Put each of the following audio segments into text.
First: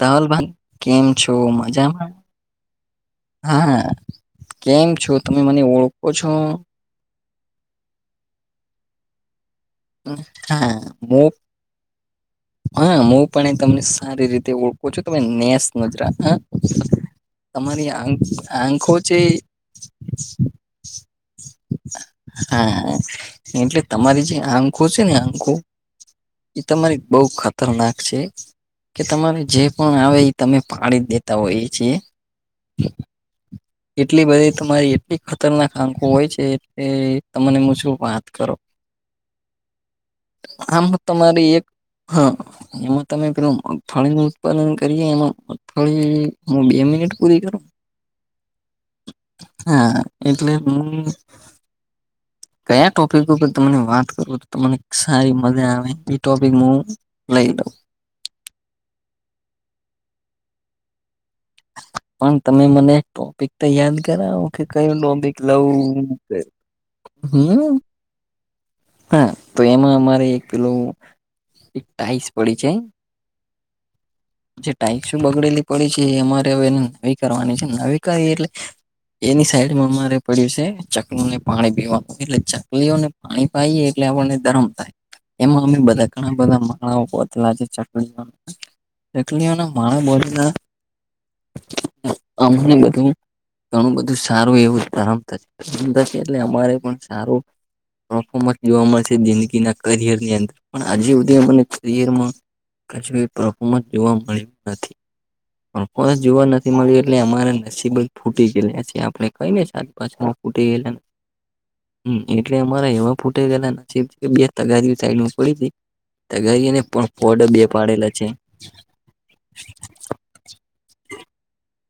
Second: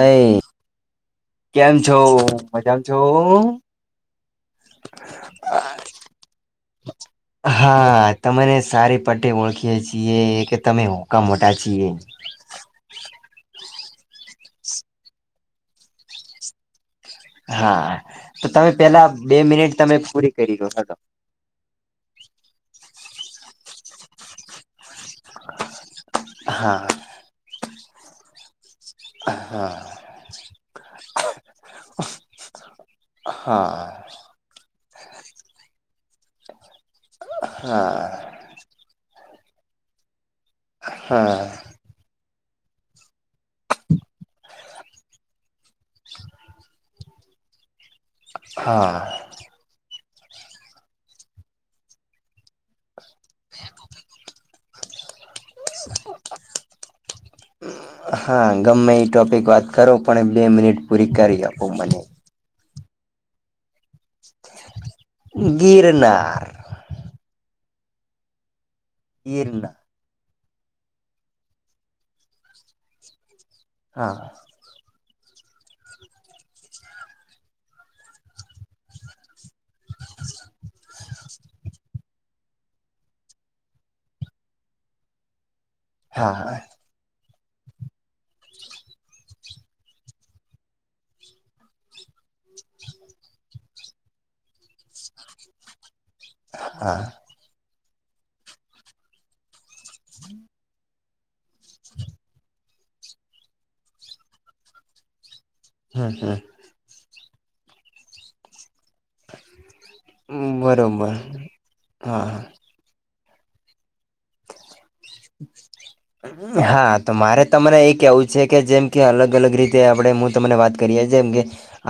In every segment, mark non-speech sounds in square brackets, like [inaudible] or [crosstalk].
તોલ [unintelligible] ભાઈ કેમ છો કેમ છો મજામાં મજામાં છો? હા. કેમ છો તમે મને ઓળખો છો? હા તમને સારી પટ્ટી ઓળખીએ છેીએ. [inaudible] હા તમે હું હોકા મોટા છીએ. હા હું પણ એ તમને સારી રીતે ઓળખું છું તમે નેસ નજરા હ. તમારી હા આંખ તો તમે આંખો પેલા છે. બે મિનિટ તમે પૂરી કરી લો હલો. હા એટલે તમારી જે આમ ખો છે ને અંકુ એ હા તમારી બહ ખતરનાક છે. કે તમારે જે હા પણ આવે એ તમે પાડી જ દેતા હોય છે. હા. એટલી બધી તમારી એટલી ખતરનાક આંખો હોય છે. એ તમને હું હા શું વાત કરો. આમ હા તમારી એક હા. એમાં તમે પેલું મગફળી નું ઉત્પાદન કરીએ એમાં મગફળી હ બે મિનિટ પૂરી કરું. હા. હા એટલે હું કયા ટોપિક ઉપર તને વાત કરું તો તમને સારી મ ટોપિક મુું લઈ લઉ. હા ગમે એ ટોપિક વાત કરો પણ બે મિનિટ પૂરી કરી આપો મને. પણ તમે મને ટોપિક તો યાદ કરાવ કે કયું ટોપિક લવું. ગિરનાર હમ્મ. હા તો ગિરનાર એમાં અમારે એક પેલોું એક ટાઈસ પડી છે. હા. જે ટાાઈક્સ બગડેલી પડી છે એ અમારે હવે એ નવી કરવાની છે નવી કરીવી એટલે એની સાઈડમાં અમારે પડ્યું છે ચકલી ને પાણી પીવાનું એટલે ચકલીઓને પાણી ખાઈએ એટલે આપણને ધરમ થાય એમાં અમે બધા ઘણા હા બધા તલા છે ચકલીઓ ચકલીઓ ના માણ બોલી ના અમને બધું ઘણું બધું સારું એવું ધર્મ થશે. એટલે અમારે પણ હા સારું. પરફોર્મસ જોવા મળશે જિંદગીના કરિયરની અંદર પણ આજે સુધી મનેયરમાં પરફોમન્સ જોવા મળ્યું નથી, હમ પરફોર્મન્સ જોવા નથી. ળિયું એટલે અમારા નસીબ જ ફૂટી ગયે છે. આપ કઈને સાત પાછ ફૂટે હમ ગયેલા, બરોબર હા એટલે અરા એમાં ફૂટે ગયેલાબ બે તગારી સાઈડ પડી. તગારીને હા પણ તો પોડ મારે બે તમને એ પાડેલા કેવું છે કે જેમ કે અલગ અલગ રીતે આપડે હું તમને વાત કરી જ અમે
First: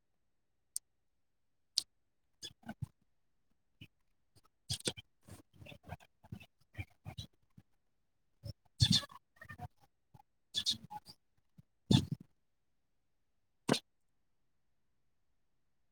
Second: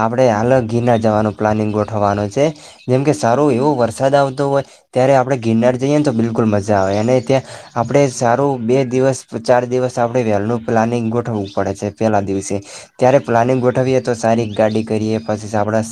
આપણે હાલ ગિરનાર જવાનું પ્લાનિંગ ગોઠવવાનું છે, જેમ કે સારો એવો વરસાદ આવતો. હોય, ત્યારે આપણે ગિરનાર જઈએ તો બિલકુલ મજા આવે અને ત્યાં, આપણે સારું બે દિવસ ચાર દિવસ આપડે વેલુ પ્લાનિંગ ગોઠવવું પડે છે પેલા દિવસે. ત્યારે પ્લાનિંગ ગોઠવીએ તો સારી ગાડી કરીએ પછી આપણા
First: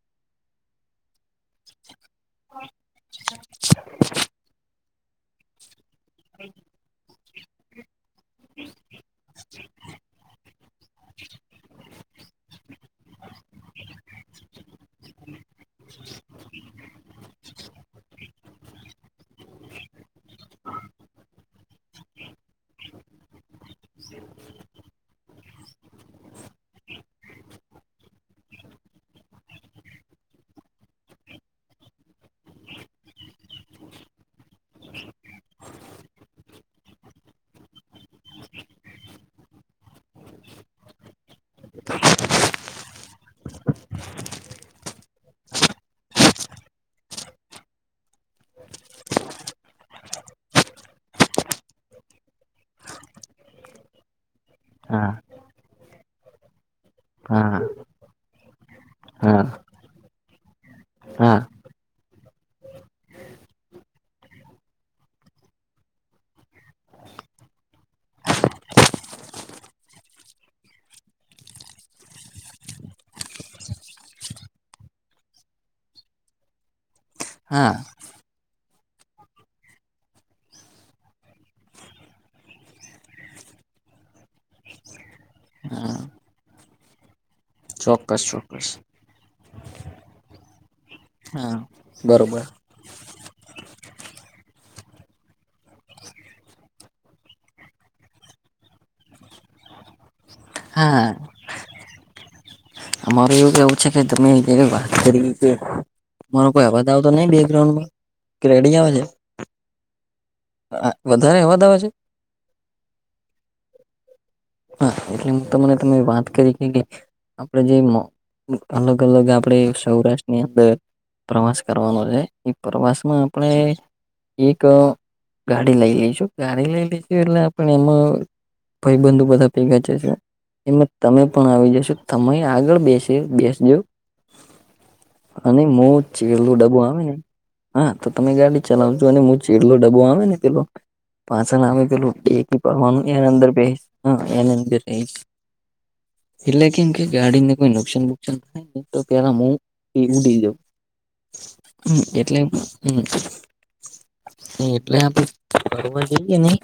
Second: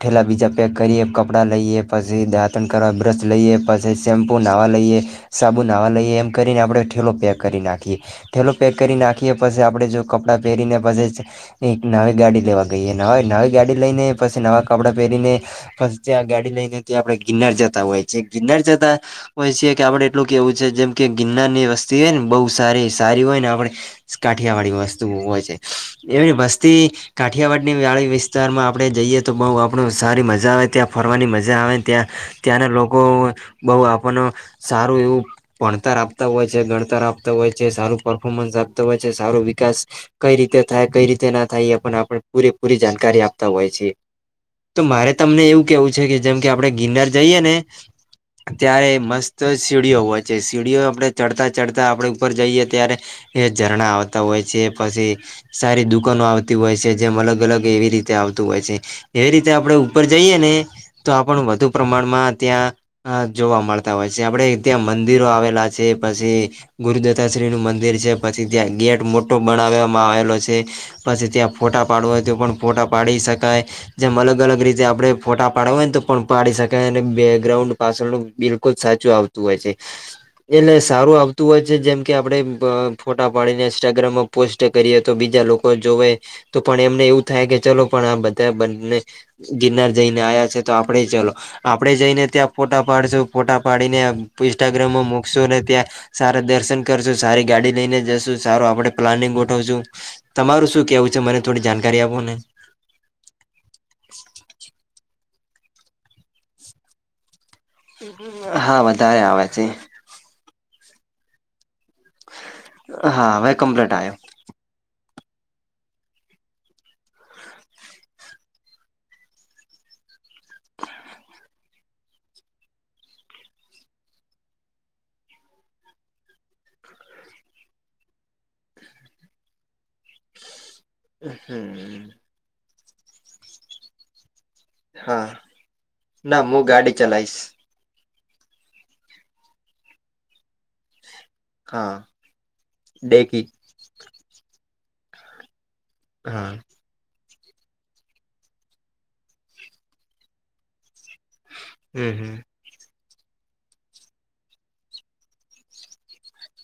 ઠેલા બીજા પેક કરીએ કપડા લઈએ. પછી દાંતણ કરવા બ્રશ લઈએ પછી શેમ્પુ નાહવા લઈએ, સાબુ નાવા લઈએ. એમ કરીને આપણે ઠેલો પેક કરી નાખીએ. થેલો પેક કરી નાખીએ પછી આપડે જો કપડાં પહેરીને પછી, એક નવી ગાડી લેવા ગઈએ નવા નવી ગાડી લઈને પછી નવાં કપડાં પહેરીને. પછી ત્યાં ગાડી લઈ ને ત્યા આપડણે ગિરનાર જતા હોય છે ગિરનાર જતા હોય છીએ કે આપડે એટલું કેવું છે જેમ કે ગિરનાર ની વસ્તી હોય ને બહુ સારી સારી હોય ને આપડે કાઠિયાવાડી વસ્તુ હોય છે, એવી વસ્તી કાઠિયાવાડી ની વાળી વિસ્તારમાં આપણે જઈએ તો બહુ આપણું સારી મજા આવે ત્યાં ફરવાની મજા આવે ત્યાં. ત્યાંના લોકો, બહુ આપણને સારું એવું ભણતર આપતા હોય છે ગણતર આપતા હોય છે સારું પરફોર્મન્સ આપતો હોય છે સારો વિકાસ કઈ રીતે થાય કઈ રીતે ના થાય એ પણ આપણે પૂરેપૂરી જાણકારી આપતા હોય છે. તો મારે તમને એવું કેવું છે કે જેમ કે આપડણે ગિનર જઈએ ને. અત્યારે મસ્ત સીડીઓ હોય. જે સીડીઓ આપણે ચડતા ચઢતા આપણે ઉપર જઈએ ત્યારે. એ ઝરણા આવતા હોય છે હા પછી, સારી દુકાનો આવતી હોય છે. જેમ અલગ હા અલગ એવી રીતે આવતું હોય છે, એવી હા રીતે આપડે ઉપર જઈએને, તો હા આપણ વધુ પ્રમાણમાં ત્યાં જોવા મળતા હોય છે આપડે ત્યાં મંદિરો આવેલા છે પછી ગુરુદત્તા શ્રી નું મંદિર છે પછી ત્યાં ગેટ મોટો બનાવવામાં આવેલો છે. પછી ત્યાં ફોટા પાડવા હોય તો પણ ફોટા પાડી શકાય. જેમ અલગ અલગ રીતે આપડે ફોટા પાડવા હોય ને તો પણ પાડી શકાય. હા બેકગ્રાઉન્ડ પાછળનું બિલકુલ સાચું આવતું હોય છે. એટલે સારું આવતું હોય છે જેમ કે આપડે ફોટા પાડીને ઇન્સ્ટાગ્રામમાં પોસ્ટ કરીએ તો બીજા લોકો જોવે, તો પણ એમને એવું થાય કે ચલો પણ આ ચોક્કસ બધા ચોક્કસ બંને, ગિરનાર જઈને આવ્યા છે તો આપણે ચલો, હા આપણેે જઈને બરોબર ત્યાં ફોટા પાડશું ફોટા પાડીને ઇન્સ્ટાગ્રામમાં મૂકશું અને ત્યાં સારા દર્શન કરશુ સારી ગાડી લઈને જશુ સારું આપડે પ્લાનિંગ ગોઠવશું. તમારું શું હા કેવું છે મને થોડી જાણકારી આપો ને. માર એવું કેવું છે કે તમે વાત કરી કે, મારો કોઈ અવાજ આવતો નઈ બેકગ્રાઉન્ડ માં? હા વધારે આવે છે. વધારે એવા દાવા છે? હા ભ કમ્પ્લેટ આયો. હા એટલે હું તને તમે વાત કરી કે કે આપણે જે અલગ અલગ આપણે સૌરાષ્ટ્રની અંદર પ્રવાસ કરવાનો છે એ પ્રવાસ માં આપણે એક ગાડી લઈ લઈશું ગાડી લઈ લઈશું એટલે આપ એમાં ભાઈ બંધુ બધા ભેગા થશે, એમાં તમે પણ આવી જશો હમ તમે આગળ બેસી બેસજો, હા અને મો ના ચીલું હું ડબબું ગાડી આવે ને. ચલાવીશ હા તો તમે ગાડી ચલાવજો અને હચીલો ડબ્બો આવે ને પેલો. પાછા ના આવે હા તો એક કરવાનું ડેકી અંદર બે એનંદી રહી છે હા એટલે કેમ કે ગાડીને કોઈ નુકસાન બુકસાન થાયને તો પેલા હું એ ઉડી જઉં હમ એટલે હમ એટલે આપડે ફવા જઈએ નહી.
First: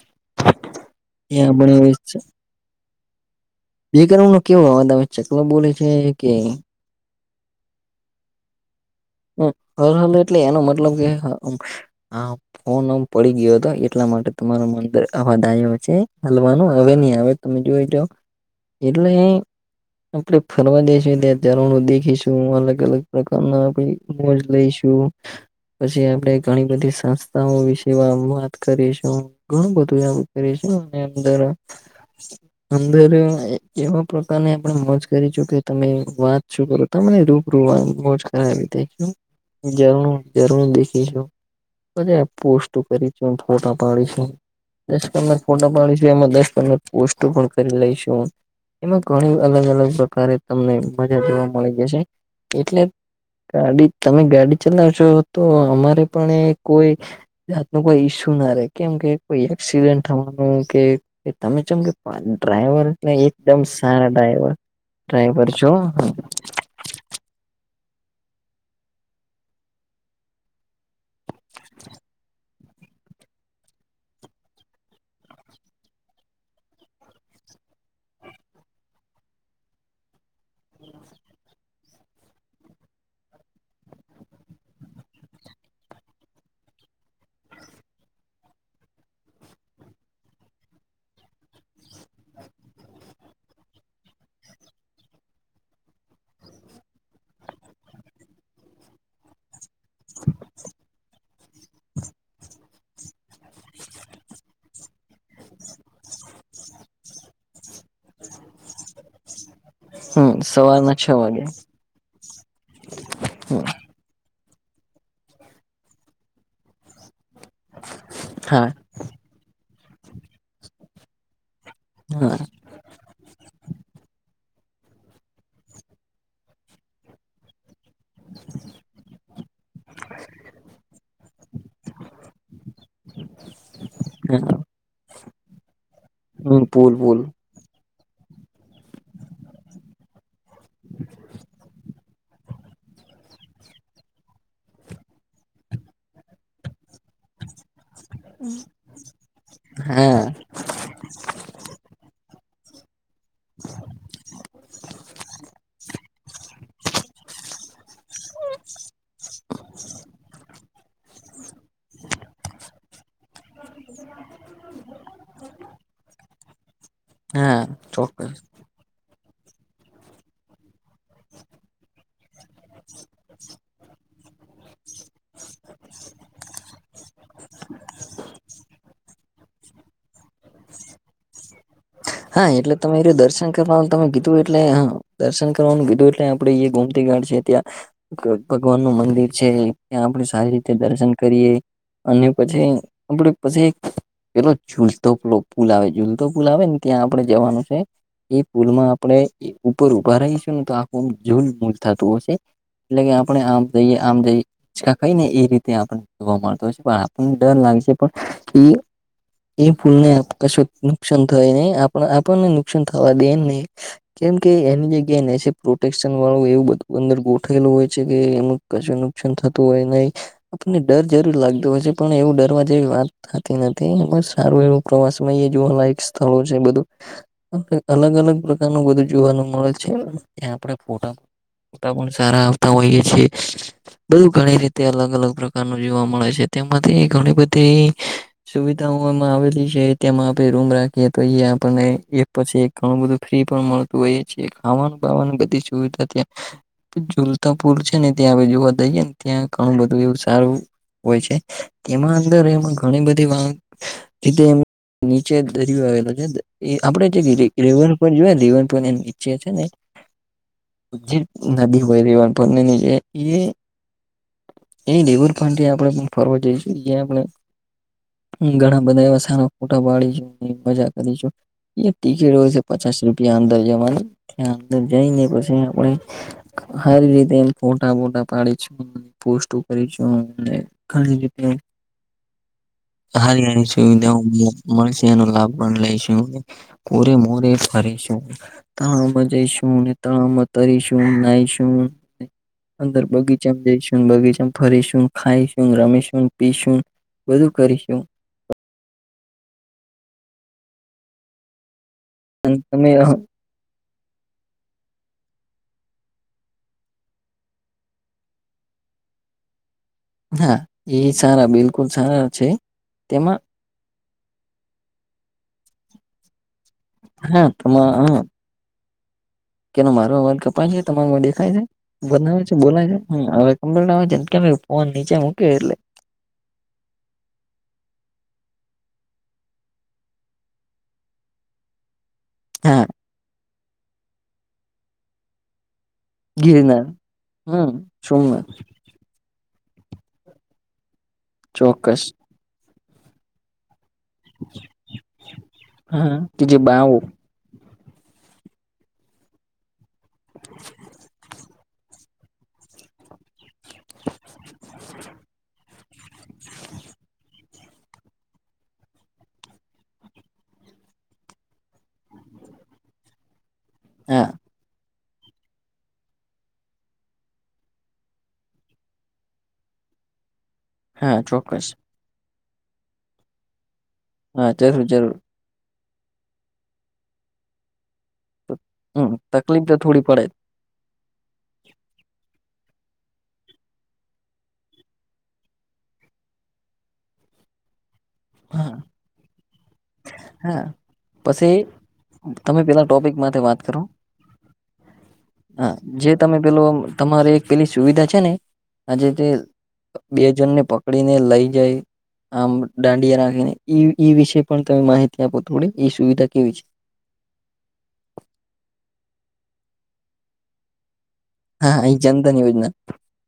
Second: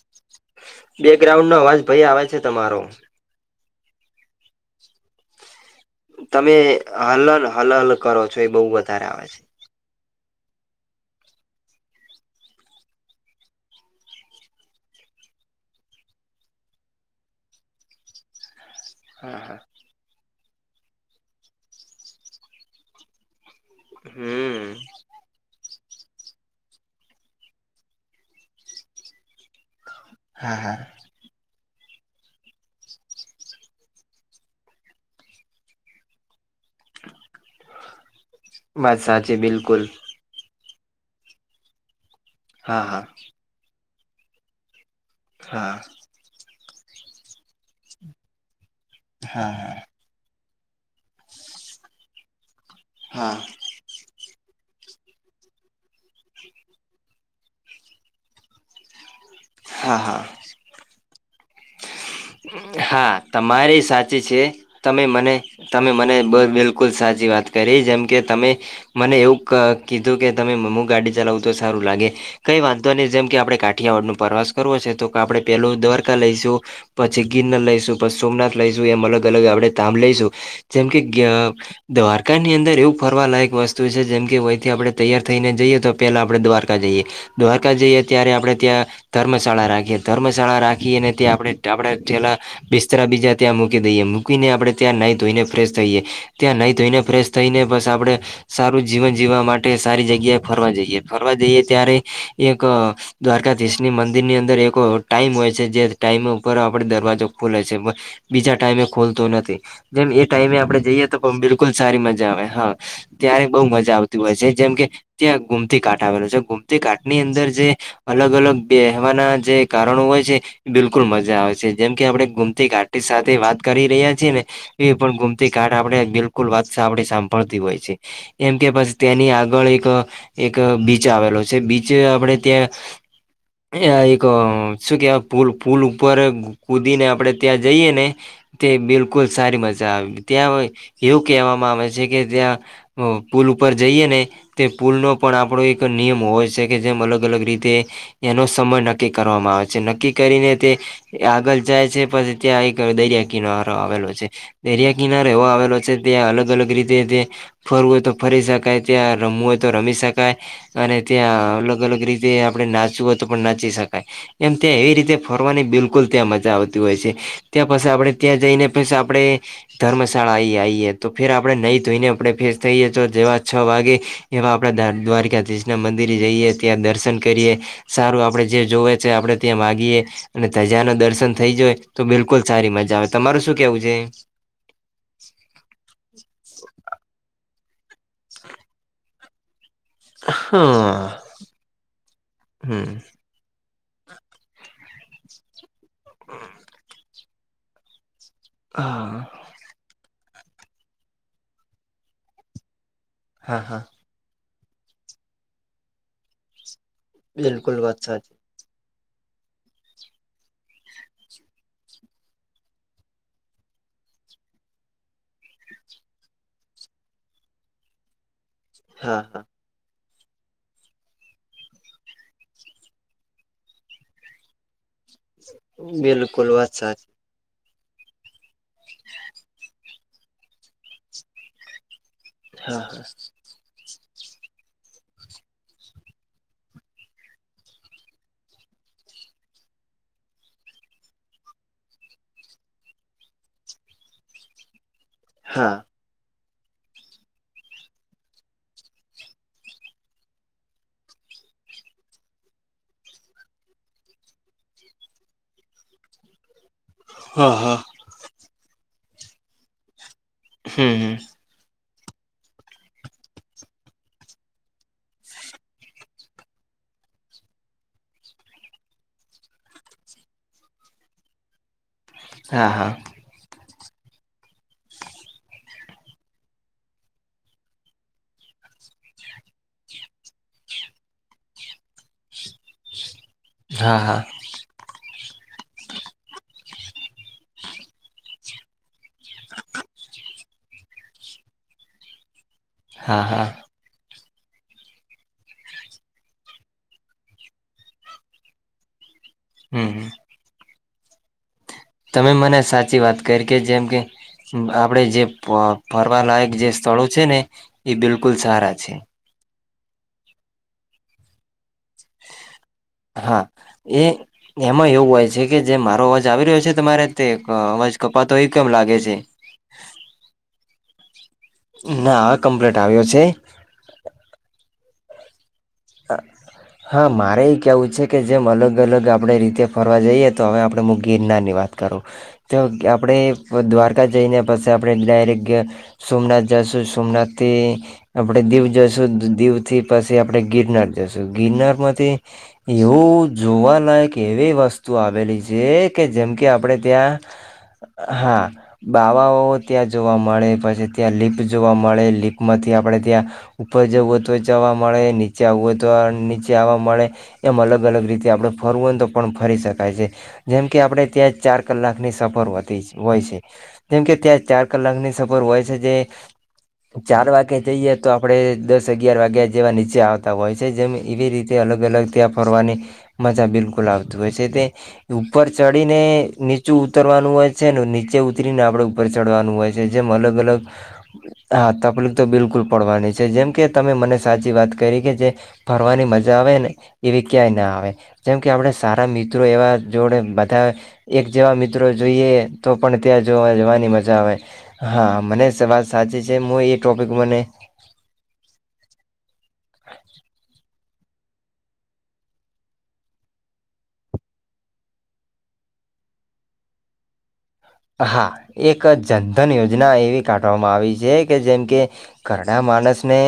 બે ગ્રાઉન્ડ નો અવાજ ભાઈ આવે છે તમારો બેકરમ નું કેવું આવેવે ચકલો બોલે છે કે. તમે હલલ હલ હલ કરો છો એ બહુ વધારે આવે છે. હ હ એટલે એનો મતલબ કે ફોન આમ પડી ગયો હતો એટલા માટે તમારા અંદર આવા દ આવ છે હલવાનું હવે નહી આવે. ટ એટલે એ હા હા આપણે ફરવા જઈશ ત્યા ચારું દેખીશું અલગ અલગ પ્રકારના. મોજ હમ લઈશું. પછી આપણે ઘણી બધી સંસ્થાઓ વિશે વાત કરીશું ઘણું બધું એવું હા કરીશું હા અંદર અંદર એવા પ્રકારને આપણે મજ કરીશું કે તમે વાત શું કરો. તમને રૂબરૂ બસ સાચી બિલકુલ. જરૂર દેખું પોસ્ટ હા હા કરી ફોટા પાડી શુ. દસ પંદર ફોટો હા હા પાડીશું એમાં દસ પંદર પોસ્ટો પણ કરી લઈશું હ એમાં ઘણી અલગ હા અલગ પ્રકારે તમને મજા જોવા મળી જશે એટલે હા ગાડી તમે ગાડી ચલાવશો તો અમારે પણ એ કોઈ જાત ન કોઈ ઈસ્યુ ના રે કેમ કે કોઈ હા એક્સિડેન્ટ હા થવાનું કે તમે જેમ કે ડ્રાઈવર એટલે હા એકદમ તમારી સારા સાચી છે ડ્રાઈવર તમે મને ડ્રાઈવર છો તમે મનેબ બિલકુલ બિલકુલ સાચી વાત કરી જેમ કે તમે મને એવું કીધું કે તમે મમ્ ગાડી ચલાવું તો સારું લાગે. કઈ વાંધો નહી જેમ કે આપણે કાઠિયાવાડ ન પ્રવાસ કરવો હ છે તો આપડણે પેલું દ્વારકા લઈશું. પછી ગિરનર લઈશું પછી સોમનાથ લઈશું એમ અલગ અલગ આપણે ધામ લઈશું જેમ કે. દ્વારકાની અંદર એવું ફરવાલાાયક વસ્તુ છે જેમ કે વયંથી આપણે તૈયાર થઈને જઈએ તો પહેલાં આપણે દ્વારકા જઈએ. દ્વારકા જઈએ ત્યારે આપણે ત્યાં ધર્મશાળા રાખીએ ધર્મશાળા રાખી અને ત્યાં આપણે આપણે પેલા બિસ્તરા બીજા ત્યાં મૂકી દઈએ મૂકીને આપડણે ત્યાં નાહી ધોઈને ફ્રેશ થઈ એ. ત્યાં નહી ધોઈને ફ્રેશ થઈને બસ આપડણે. સારું જીવન જીવવા માટે સારી જગ્યાએ ફરવા જઈએ ફરવા જઈએ ત્યારે એક દ્વારકાધીશની મંદિર ની અંદર એક ટાઈમ હોય છે જે ટાઈમ. પર દરવાજો ખોલે છે બીજા ટાઈમે ખોલતો નથી. જેમ એ હમ ટાઈમે આપડે સવારના જઈએ છ તો પણ વાગે બિલકુલ સારી મજા આવે હા ત્યારે બહુ મજા આવતી હોય છે જેમ કે ત્યાં ગુમતી કાટ આવેલું છે ગુમતી કાટ ની અંદર જે અલગ અલગ હા બે વાના જે કારણો હોય છે બિલકુલ મજા આવે છે જેમ કે આપડે હા ગુમતી કા સાથે વાત કરી રહ્યા છે ને એ પણ ગુમતી કાઠ આપણે બિલકુલ વાત આપે સાંભળતી હોય છે એમ કે પછી તેની આગળ એક. એક બીચ આવેલો છે બીચ આપણેે ત્યાં એ એક હા શું કે પૂલ પૂલ ઉપર હમ પુલ કૂદીને પુલ આપણે ત્યાં જઈએ ને. તે બિલકુલ સારી મજા આવે ત્યાં એવું કહેવામાં આવે છે કે ત્યાં પુલ ઉપર જઈએ ને તે પુલનો પણ આપણો એક નિયમ હોય છે કે જેમ અલગ અલગ રીતે એનો સમય નક્કી કરવામાં આવે છે નક્કી હા કરીને તે આગળ જાય છે પછી ત્યાં એક દરિયા કિનારો આવેલો છે. દરિયા કિનારે એવો આવેલો છે ત્યાં અલગ અલગ રીતે તે ફરવું હોય તો ફરી શકાય ત્યાં રમવું હોય તો રમી શકાય. અને ત્યાં અલગ અલગ રીતે આપડણે નાચવું હોય તો પણ નાચી શકાય એમ ત્યાં એવી રીતે ફ કરવાની બિલકુલ ત્યાં મજા આવતી હોય છે હા ત્યાં પછી આપડણે ચોક્કસ ત્યાં જઈને પી આપણે ધર્મશાળા આ આએે તો ફેર આપડણે નહી ધોઈને આપણે ફેસ થઈએ તો જેવા છ વાગે એવા આપણા દ્વારકાધીશના મંદિરે જઈએ ત્યાં દર્શન કરીએ સારું આપડે જે જોવે છે આપડણે ત્યાં માગીએે અને ધજા ન દર્શન થઈ જય. તો બિલકુલ હા એટલે સારી તમે મજા એ આવે રહ્યું તમાર દર્શન શું કેવું કરવાનું છે. તમે કીધું એટલે આમ દર્શન કરવાનું કીધું એટલે આપડે એ ગુમતી ગાડ છે ત્યાં ભગવાન નું મંદિર છે ત્યાં આપડે સારી રીતે દર્શન હા કરીયએ. અને પછી હમ. આપડ પછી પેલો ઝૂલતો ફૂલ આવે ઝૂલતો ફૂલ આવે. ત્યાં આપડણે જવાનું છે એ પુલ માં આપણે હા ઉપર ઉભા રહીશું ને તો જુલ મૂલ થતું હશે એટલે કે આપણે હા આમ હા કયે આમકા ખાય ને એ રીતે આપને જોવા મળતો હોય છે પણ આપણને ડર બિલકુલ લાગે છે વાત સાચી પણ એ ફૂલ ને કશો નુકસાન થય ને. આપણને નુકસાન થવા દે નહી. કેમ કે એની જગ્યાએ ને એ પ્રોટેક્શન વાળું એવું બધું અંદર ગોઠવેલું હોય છે કે એમ કચું હા નુકસાન હા થતું હોય નહી આપણને ડર જરૂર લાગતો હોય છે પણ એવું ડરવા જેવી વાત થતી નથી એમાં સારું એવું ઉપ પ્રવાસ માં એ જોવાલાયક સ્થળો છે. બિલકુલ વાત બધું સાચી અલગ અલગ પ્રકારનું બધું જોવાનું મળે છે ત્યાં આપડે ફોટા તા પણ સારા આવતા હા હોઈએ છેએ. બધુ ઘણી રીતે અલગ અલગ પ્રકારનું જોવા મળે છે તેમાંથી ઘણી બધી સુવિધાઓ એમાં આવેલી છે તેમાં આપણે રૂમ રાખીએ. તો એ આપણને એ પછી ઘણું બધું ફ્રી પણ મળતું હોય. પછી ખાવાનું પવાની બધી હા સુવિધા ત્યા જુલતાપુર છે ને ત્યાં જોવા જઈયએ ને ત્યાં ઘણું બધું એવું સારું હોય છે તેમાં અંદર એમાં ઘણી બધી વા નીચે દરિયો આવેલો છે એ આપડે જે હા હા રેવન પર જોએ રેવન પર નીચે છે ને. હમ જે નદી હોય રવાનપર ની જેે એ એ દેવર પં આપણેે ફરવર્ડ જઈશું એ આપણે. ઘણા બધા એવા સારા ફોટા પાડી મજા કરીશુ. એ ટિકિટ હોય છે હા હા પચાસ રૂપિયા અંદર જવાની ત્યાં અંદર જઈ ને પછી આપણે હારી રીતે એમ ફોટા બોટા પાડી છ. પોસ્ટો કરી છુ ઘણી હ હારી હની હા સુવિધાઓ હા મળશે એનો લાભ પણ લઈશું કોરે મોરે ફરીશું. મા જઈશું તણમાં તરીશું નાઈશું અંદર હા હા બગીચામાં જઈશું બગીચા ફરીશું ખાઈશું રમીશું પીશું બધું કરીશું. હમ્મ હમ્મ તમે અને મને તમે સાચી વાત કરી કે જેમ કે આપડે જે ફરવાલાયક જે સ્થળો છે ને એ બિલકુલ સારા છે. હા એ સારા બિલકુલ સારા છે. તેમાં હા એ એમાં એવું હોય છે કે જે મારો અવાજ આવી રહ્યો છે. તમારે તે હા તમા અવાજ હા કપાતો એ કેમ લાગે છે. કેનો મારો અવા કપાય છે તમાર દેખાય છે ના હવે બનાવે છે કમ્પ્લીટ બોલાય છે આવ્યો [unintelligible] અમ ના જનકાામ ફોનનીચે મુકે એટલે હ. હા મારે એ કેહેવું છે કે જેમ અલગ અલગ આપણે રીતે ફરવા જઈએ તો હવે આપણે મ ગીરનાની વાત કરો તો હા આપણે દ્વારકા જઈને પછી આપણે ડાયરેક્ટ સોમનાથ ગિરનાર જશું સોમનાથ થી હમ આપડે સોમનાથ દીવ જશું દીવથી પછી આપડે ગિરનાર જશું ગિરનાર ચોક્કસ માંથી એવું જોવાલાયક કેવી વસ્તુ આવેલી છે કે હા જેમ કે જે આપણે બાવો ત્યાં હા બાવાઓ ત્યાં જોવા મળે પછી ત્યાં લીપ જોવા મળે લીપ માંથી આપડણે ત્યાં ઉપર જવું હો તો જવા મળે ની નીચે આવું હોય તો નીચે આવવા મળે એમ અલગ અલગ રીતે આપણે ફરવું હોયને તો પણ ફરી શકાય છે જેમકે આપણે ત્યાં જ ચાર કલાકની સફર હોય છે જેમકે હા ત્યાં ચાર કલાકની સફર હોય છે જે ચાર વાગે જઈએ તો આપડે દસ અગિયાર વાગ્યા જેવા નીચે આવતા હોય છે જેમ હા એવી રીતે ચોક્કસ અલગ અલગ ત્યાં ફરવાની મજા બિલકુલ આવતી જુએ છે હા તે જરૂર જરૂર ઉપર ચડીને નીચું ઉતરવાનું હોય છે ને નીચે સ્ત્રીને આપડ ઉપર હમ ચડવાનું તકલીફ હોય તો છે થોડી જેમ પડે જ. અલગ અલગ હા તકલીફ તો બિલકુલ પડવાની છે જેમ કે તમે મને સાચી વાત કરી કે જે ફરવાની મજા આવે ને એવી ક્યાંય ના આવે જેમ કે આપણે હા સારા મિત્રો એવા જોડે હા બધા એક જેવા પછી મિત્રો જોઈએ તમે તો પેલા પણ ટોપિક ત્યાં માટે જોવા વાત કરો જવાની મજા આવે હા મને હા સવાલ જે સાચી છે તમે હું પેલો એ ટોપિક તમારે મને એક પેલી સુવિધા છે ને આજે તે બે જણને પકડીને લઈ જાય આમ દાંડિયા રાખી ને વિશે પણ તમે માહિતી આપો થોડી એ સુવિધા કેવી છે હા એક જનધન યોજના એવી કાઢવામાં આવી છે કે જેમ હા કે ઈ જનધન ઘરડા યોજના માણસને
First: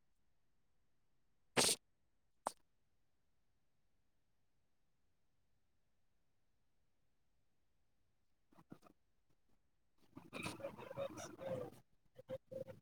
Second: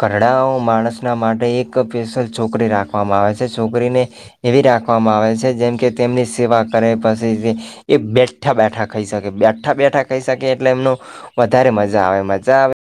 ઘરડાઓ માણસના માટે એક સ્પેશિયલ છોકરી રાખવામાં આવે છે છોકરીને એવી રાખવામાં આવે છે જેમ કે તેમની સેવા કરે પછી એ બેઠા બેઠા ખાઈ શકે બેઠા બેઠા ખાઈ શકે એટલે એમનો વધારે મજા આવે મજા આવે